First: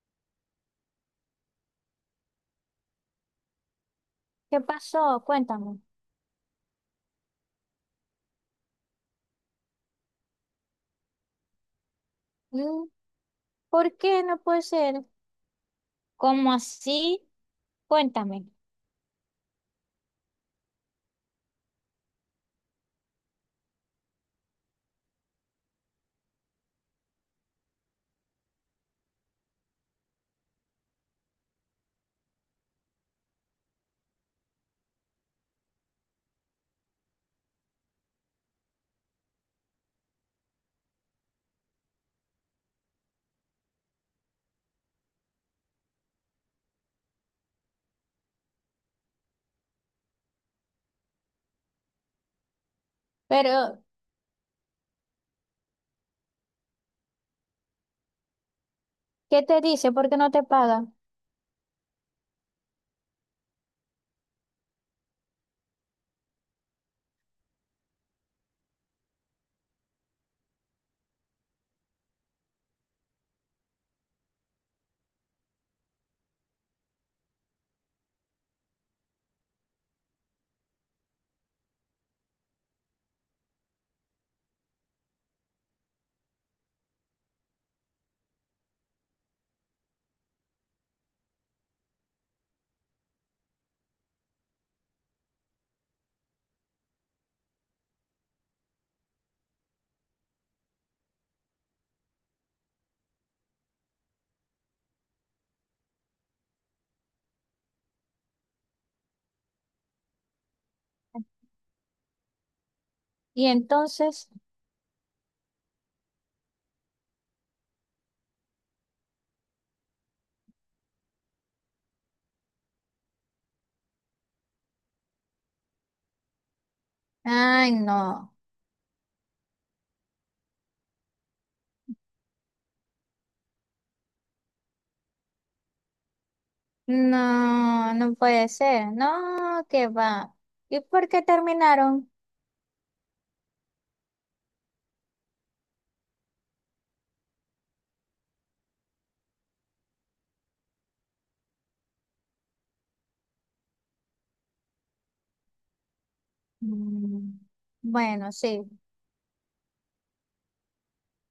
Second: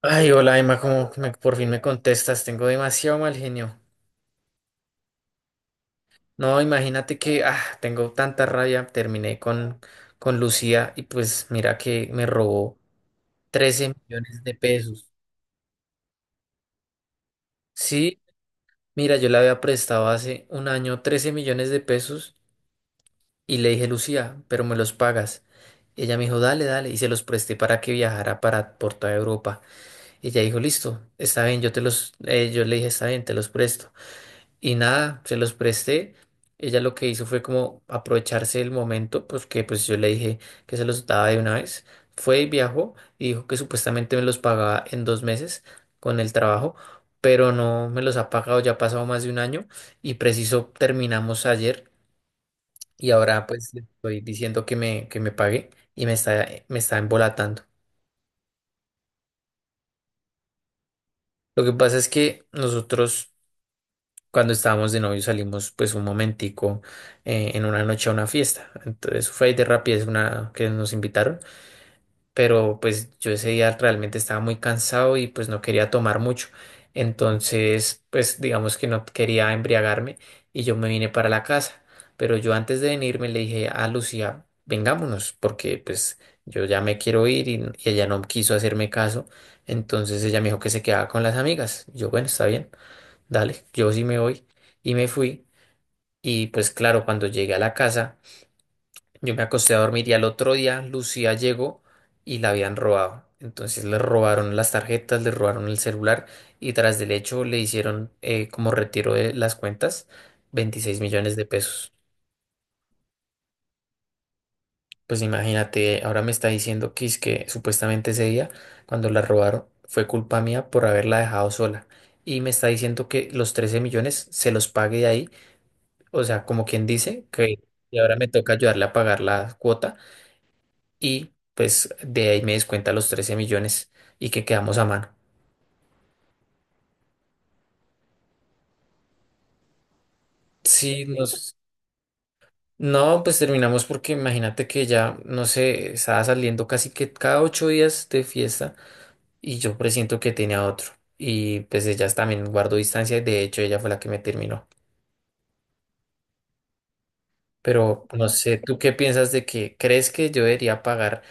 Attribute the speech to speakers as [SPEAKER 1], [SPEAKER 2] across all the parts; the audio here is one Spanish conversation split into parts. [SPEAKER 1] Ay, hola Emma, como que por fin me contestas, tengo demasiado mal genio.
[SPEAKER 2] ¿Qué pasó? Cuéntame.
[SPEAKER 1] No, imagínate que tengo tanta rabia, terminé con Lucía y pues mira que me robó
[SPEAKER 2] Mm.
[SPEAKER 1] 13
[SPEAKER 2] ¿Por qué no
[SPEAKER 1] millones de
[SPEAKER 2] puede ser?
[SPEAKER 1] pesos.
[SPEAKER 2] ¿Cómo así?
[SPEAKER 1] Sí,
[SPEAKER 2] Cuéntame.
[SPEAKER 1] mira, yo le había prestado hace un año 13 millones de pesos y le dije, Lucía, pero me los pagas. Ella me dijo, dale, dale, y se los presté para que viajara por toda Europa. Ella dijo, listo, está bien, yo le dije, está bien, te los presto. Y nada, se los presté. Ella lo que hizo fue como aprovecharse del momento, pues que pues yo le dije que se los daba de una vez. Fue y viajó y dijo que supuestamente me los pagaba en 2 meses con el trabajo, pero no me los ha pagado, ya ha pasado más de un año y preciso terminamos ayer y ahora pues le
[SPEAKER 2] Pero,
[SPEAKER 1] estoy diciendo que me pague y me está embolatando.
[SPEAKER 2] ¿qué te dice? ¿Por qué no te paga?
[SPEAKER 1] Lo que pasa es que nosotros. Cuando estábamos de novio salimos pues un momentico en una noche a una fiesta. Entonces fue de rapidez una que nos invitaron, pero pues yo ese día realmente estaba muy cansado y pues no quería tomar mucho. Entonces pues digamos que no quería embriagarme y yo me vine para la casa. Pero yo antes de venirme le dije a Lucía, vengámonos, porque pues yo ya me quiero ir y ella no quiso hacerme caso. Entonces ella me dijo que se quedaba con las amigas. Yo, bueno, está bien dale, yo sí me voy. Y me fui. Y pues claro, cuando llegué a la casa, yo me acosté a dormir y al otro día Lucía llegó y la habían robado. Entonces le robaron las tarjetas, le robaron el celular y tras del hecho le hicieron como retiro de las cuentas 26 millones de pesos.
[SPEAKER 2] Y entonces,
[SPEAKER 1] Pues imagínate, ahora me está diciendo que es que supuestamente ese día, cuando la robaron, fue culpa mía por haberla dejado sola. Y me está diciendo que los 13 millones se los pague de ahí. O sea, como quien dice que,
[SPEAKER 2] ay,
[SPEAKER 1] y ahora me
[SPEAKER 2] no,
[SPEAKER 1] toca ayudarle a pagar la cuota y pues de ahí me descuenta los 13 millones y que quedamos a mano.
[SPEAKER 2] no, no puede ser. No, que va. ¿Y
[SPEAKER 1] Sí.
[SPEAKER 2] por qué terminaron?
[SPEAKER 1] No, pues terminamos porque imagínate que ya, no sé, estaba saliendo casi que cada 8 días de fiesta y yo presiento que tenía otro. Y pues ella también guardó distancia y de hecho ella fue la que me terminó.
[SPEAKER 2] Mm.
[SPEAKER 1] Pero no
[SPEAKER 2] Bueno,
[SPEAKER 1] sé,
[SPEAKER 2] sí.
[SPEAKER 1] ¿tú qué piensas de que crees que yo debería pagar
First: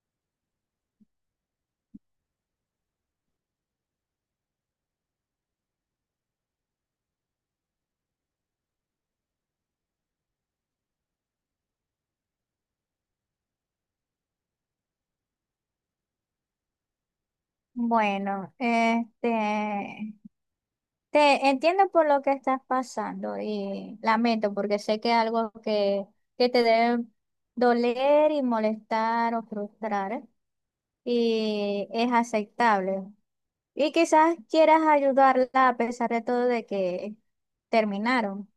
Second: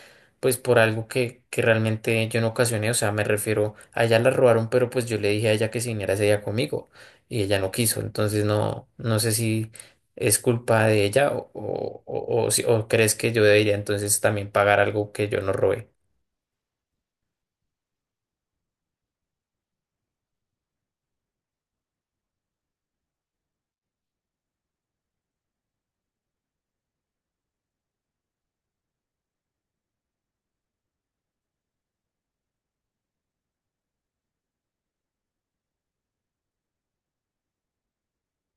[SPEAKER 1] pues por algo que realmente yo no ocasioné? O sea, me refiero, a ella la robaron, pero pues yo le dije a ella que se viniera ese día conmigo y ella no quiso. Entonces no, no sé si es culpa de ella o si- o crees que yo debería entonces también pagar algo que yo no robé.
[SPEAKER 2] Bueno, te entiendo por lo que estás pasando y lamento porque sé que es algo que te debe doler y molestar o frustrar y es aceptable. Y quizás quieras ayudarla a pesar de todo de que terminaron.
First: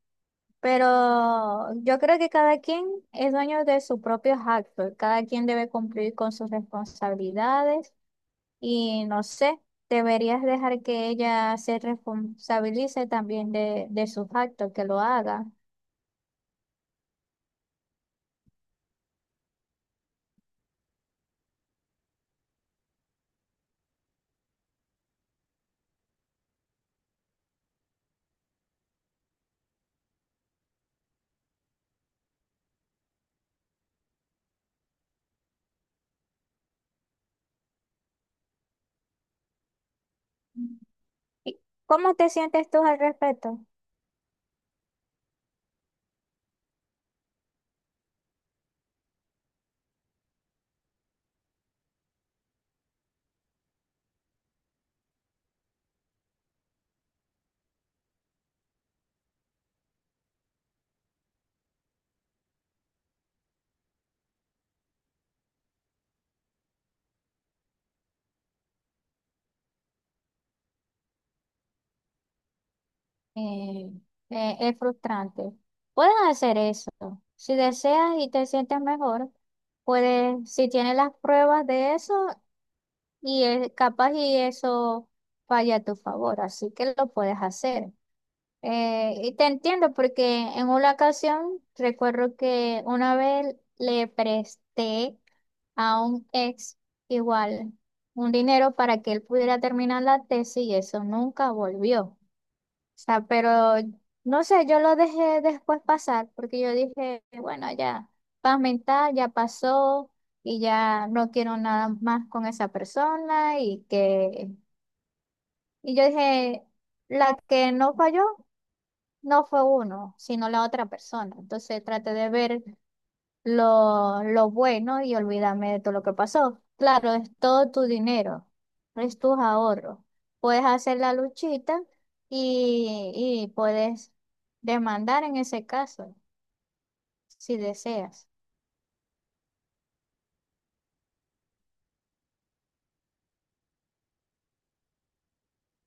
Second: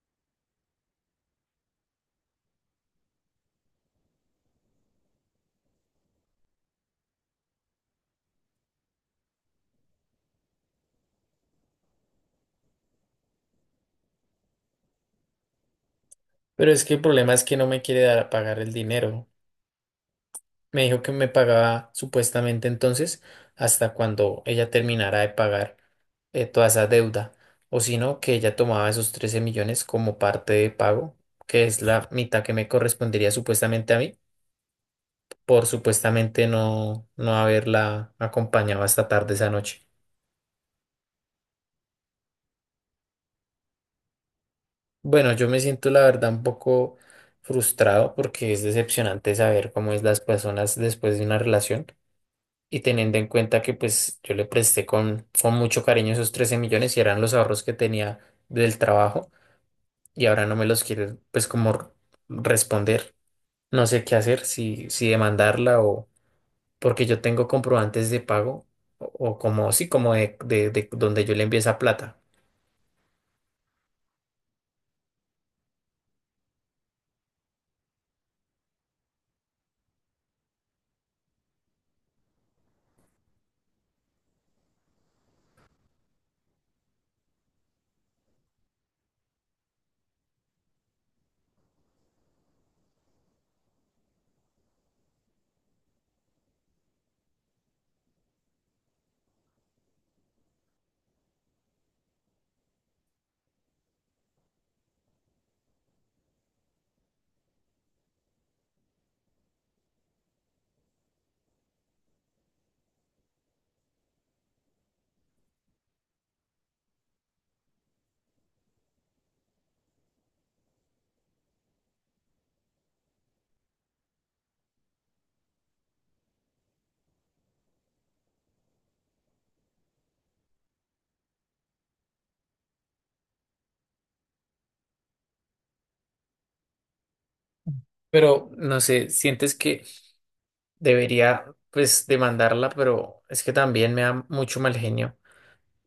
[SPEAKER 2] Pero yo creo que cada quien es dueño de sus propios actos, cada quien debe cumplir con sus responsabilidades y no sé, deberías dejar que ella se responsabilice también de sus actos, que lo haga.
[SPEAKER 1] Pero es que el problema es que no me quiere dar a pagar el dinero. Me dijo que me pagaba supuestamente entonces hasta cuando ella terminara de pagar toda esa deuda, o si no, que ella tomaba esos 13 millones como parte de pago, que es la mitad que me correspondería supuestamente a mí, por supuestamente no haberla acompañado hasta tarde esa noche.
[SPEAKER 2] ¿Y ¿Cómo te sientes tú al respecto?
[SPEAKER 1] Bueno, yo me siento la verdad un poco frustrado porque es decepcionante saber cómo es las personas después de una relación. Y teniendo en cuenta que pues yo le presté con mucho cariño esos 13 millones y eran los ahorros que tenía del trabajo y ahora no me los quiere pues como responder. No sé qué hacer, si demandarla o porque yo tengo comprobantes de pago o como sí, como de donde yo le envié esa plata.
[SPEAKER 2] Eh, es frustrante. Puedes hacer eso. Si deseas y te sientes mejor, puedes, si tienes las pruebas de eso. Y capaz y eso vaya a tu favor, así que lo puedes hacer. Y te entiendo porque en una ocasión recuerdo que una vez le presté a un ex igual un dinero para que él pudiera terminar la tesis y eso nunca volvió sea, pero no sé, yo lo dejé después pasar porque yo dije, bueno, ya, paz mental, ya pasó y ya no quiero nada más con esa persona y que, y yo dije, la que no falló no fue uno, sino la otra persona. Entonces traté de ver lo bueno y olvídame de todo lo que pasó. Claro, es todo tu dinero, es tus ahorros. Puedes hacer la luchita y puedes demandar en ese caso, si deseas.
[SPEAKER 1] Pero no sé, sientes que debería pues demandarla, pero es que también me da mucho mal genio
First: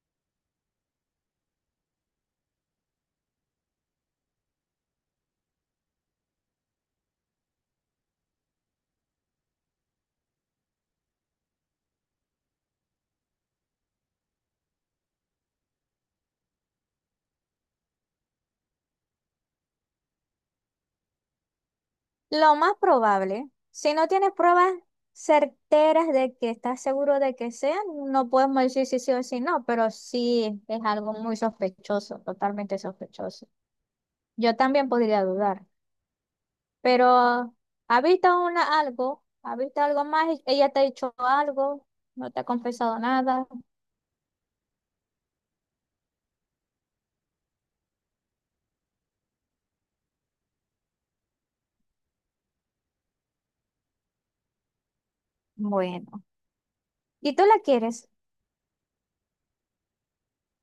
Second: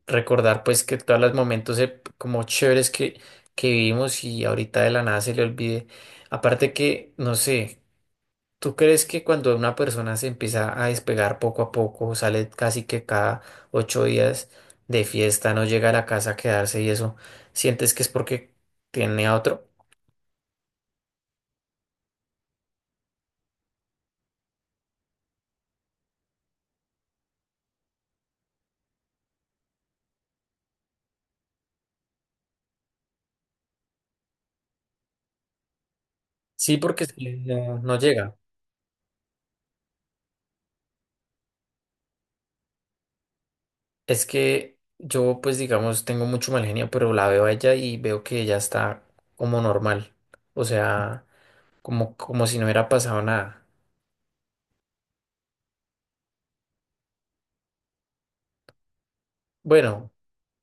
[SPEAKER 1] recordar pues que todos los momentos como chéveres que vivimos y ahorita de la nada se le olvide. Aparte que, no sé, ¿tú crees que cuando una persona se empieza a despegar poco a poco, sale casi que cada 8 días de fiesta, no llega a la casa a quedarse y eso, sientes que es porque tiene a otro?
[SPEAKER 2] Lo más probable, si no tienes pruebas certeras de que estás seguro de que sea, no podemos decir si sí o si no, pero sí es algo muy sospechoso, totalmente sospechoso. Yo también podría dudar.
[SPEAKER 1] Sí, porque
[SPEAKER 2] Pero
[SPEAKER 1] es que no
[SPEAKER 2] ¿ha visto
[SPEAKER 1] llega.
[SPEAKER 2] una, algo? ¿Ha visto algo más? ¿Ella te ha dicho algo? ¿No te ha confesado nada?
[SPEAKER 1] Es que yo pues digamos tengo mucho mal genio, pero la veo a ella y veo que ella está como normal. O sea, como si no hubiera pasado nada.
[SPEAKER 2] Bueno. ¿Y tú la quieres?
[SPEAKER 1] Bueno,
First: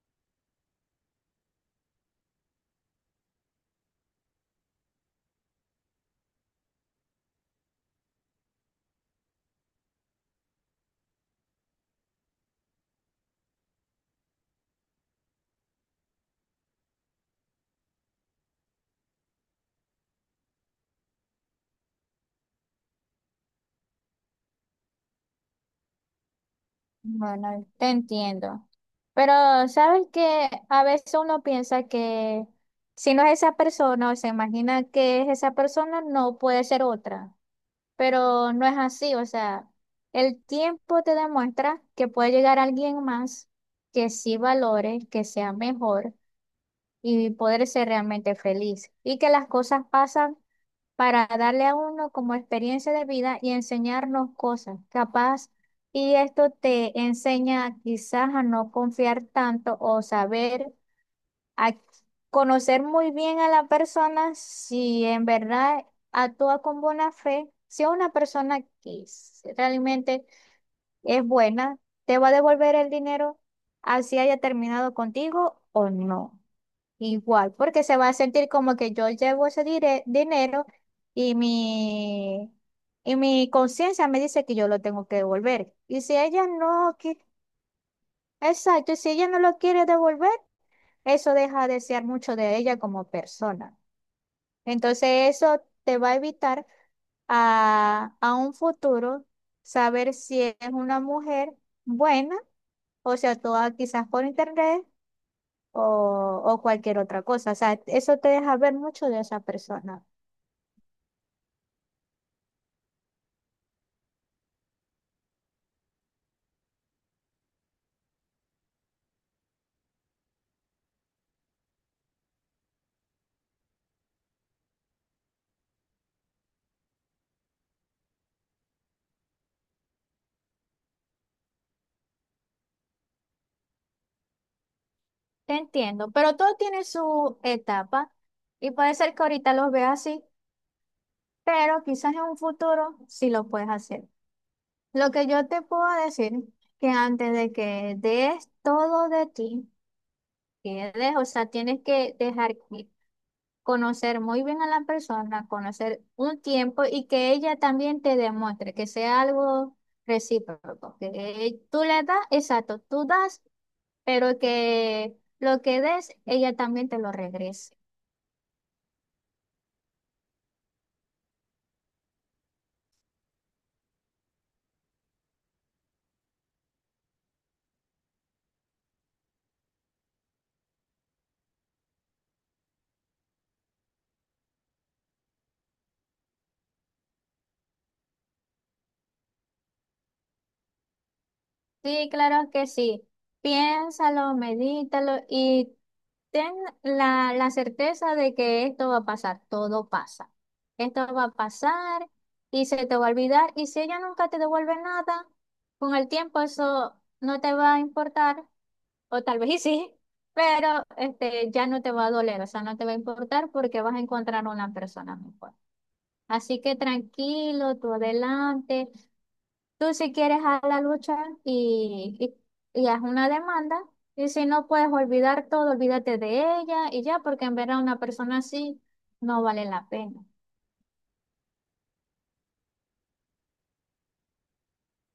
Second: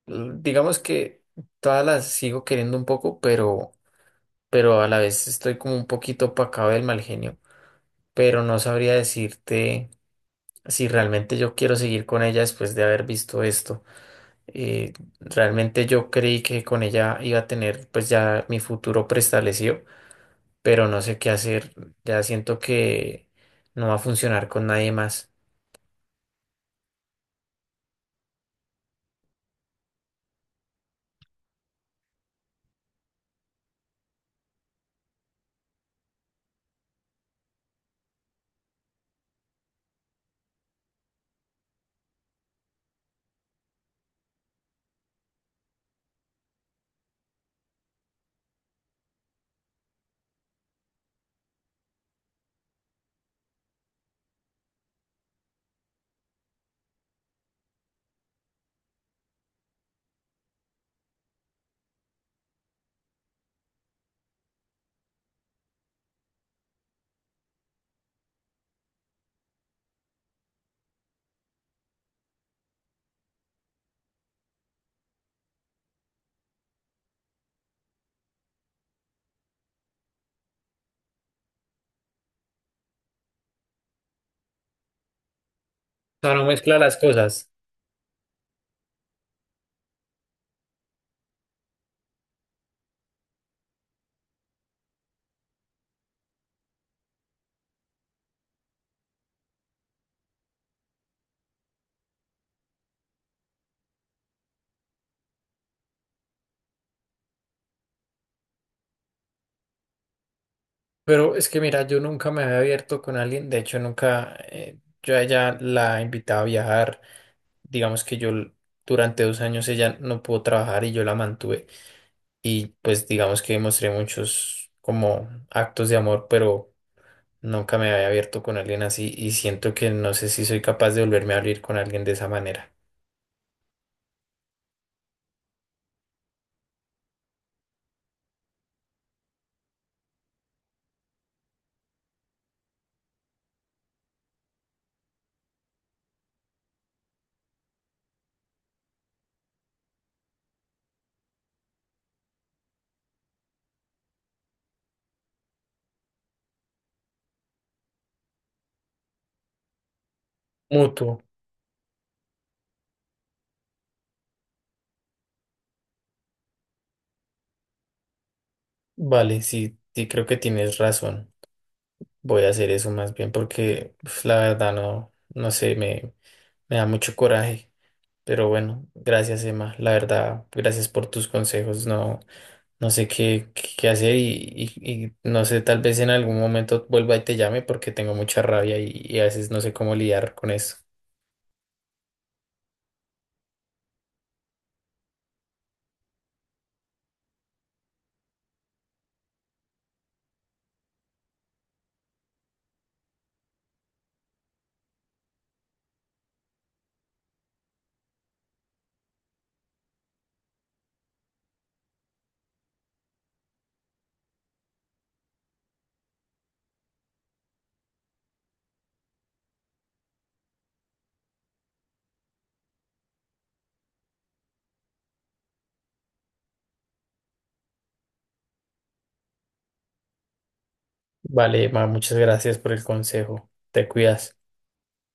[SPEAKER 1] digamos que todas las sigo queriendo un poco, pero a la vez estoy como un poquito opacado del mal genio, pero no sabría decirte si realmente yo quiero seguir con ella después de haber visto esto. Eh, Realmente yo creí que con ella iba a tener pues ya mi futuro preestablecido, pero no sé qué hacer, ya siento que no va a funcionar con nadie más.
[SPEAKER 2] Bueno, te entiendo. Pero sabes que a veces uno piensa que si no es esa persona o se imagina que es esa persona, no puede ser otra. Pero no es así. O sea, el tiempo te demuestra que puede llegar alguien más que sí valore, que sea mejor y poder ser realmente feliz. Y que las cosas pasan para darle a uno como experiencia de vida y enseñarnos cosas, capaz. Y esto te enseña quizás a no confiar tanto o saber, a conocer muy bien a la persona si en verdad actúa con buena fe. Si es una persona que realmente es buena, te va a devolver el dinero así haya terminado contigo o no. Igual, porque se va a sentir como que yo llevo ese dinero y mi, y mi conciencia me dice que yo lo tengo que devolver. Y si
[SPEAKER 1] O sea, no
[SPEAKER 2] ella
[SPEAKER 1] mezcla las
[SPEAKER 2] no,
[SPEAKER 1] cosas.
[SPEAKER 2] exacto, y si ella no lo quiere devolver, eso deja de ser mucho de ella como persona. Entonces eso te va a evitar a un futuro saber si es una mujer buena, o sea, toda quizás por internet o cualquier otra cosa. O sea, eso te deja ver mucho de esa persona.
[SPEAKER 1] Pero es que mira, yo nunca me había abierto con alguien, de hecho nunca, yo a ella la invitaba a viajar, digamos que yo durante 2 años ella no pudo trabajar y yo la mantuve y pues digamos que mostré muchos como actos de amor, pero nunca me había abierto con alguien así y siento que no sé si soy capaz de volverme a abrir con alguien de esa manera.
[SPEAKER 2] Te entiendo, pero todo tiene su etapa y puede ser que ahorita los veas así, pero quizás en un futuro sí lo puedes hacer. Lo que yo te puedo decir que antes de que des todo de ti, que des, o sea, tienes que dejar conocer muy bien a la persona, conocer un tiempo y que ella también te demuestre que sea algo recíproco, que
[SPEAKER 1] Mutuo,
[SPEAKER 2] tú le das, exacto, tú das, pero que lo que des, ella también te lo regrese.
[SPEAKER 1] vale, sí, sí creo que tienes razón, voy a hacer eso más bien porque uf, la verdad no, no sé, me da mucho coraje. Pero bueno, gracias Emma, la verdad, gracias por tus consejos. No, no sé qué hacer y no sé, tal vez en algún momento vuelva y te llame porque tengo mucha rabia y a veces no sé cómo lidiar con eso.
[SPEAKER 2] Sí, claro que sí. Piénsalo, medítalo y ten la certeza de que esto va a pasar, todo pasa. Esto va a pasar y se te va a olvidar. Y si ella nunca te devuelve nada, con el tiempo eso no te va a importar, o tal vez y sí, pero este, ya no te va a doler, o sea, no te va a importar porque vas a encontrar una persona mejor. Así que tranquilo, tú adelante. Tú si quieres a la lucha y, y haz una demanda y si no puedes olvidar todo, olvídate de ella y ya, porque en ver a una persona así no vale la pena.
[SPEAKER 1] Vale, Emma, muchas gracias por el consejo. Te cuidas.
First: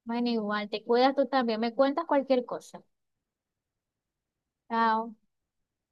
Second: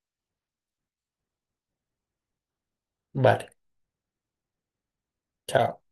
[SPEAKER 2] Bueno, igual, te cuidas tú también, me cuentas cualquier cosa.
[SPEAKER 1] Vale,
[SPEAKER 2] Chao.
[SPEAKER 1] chao.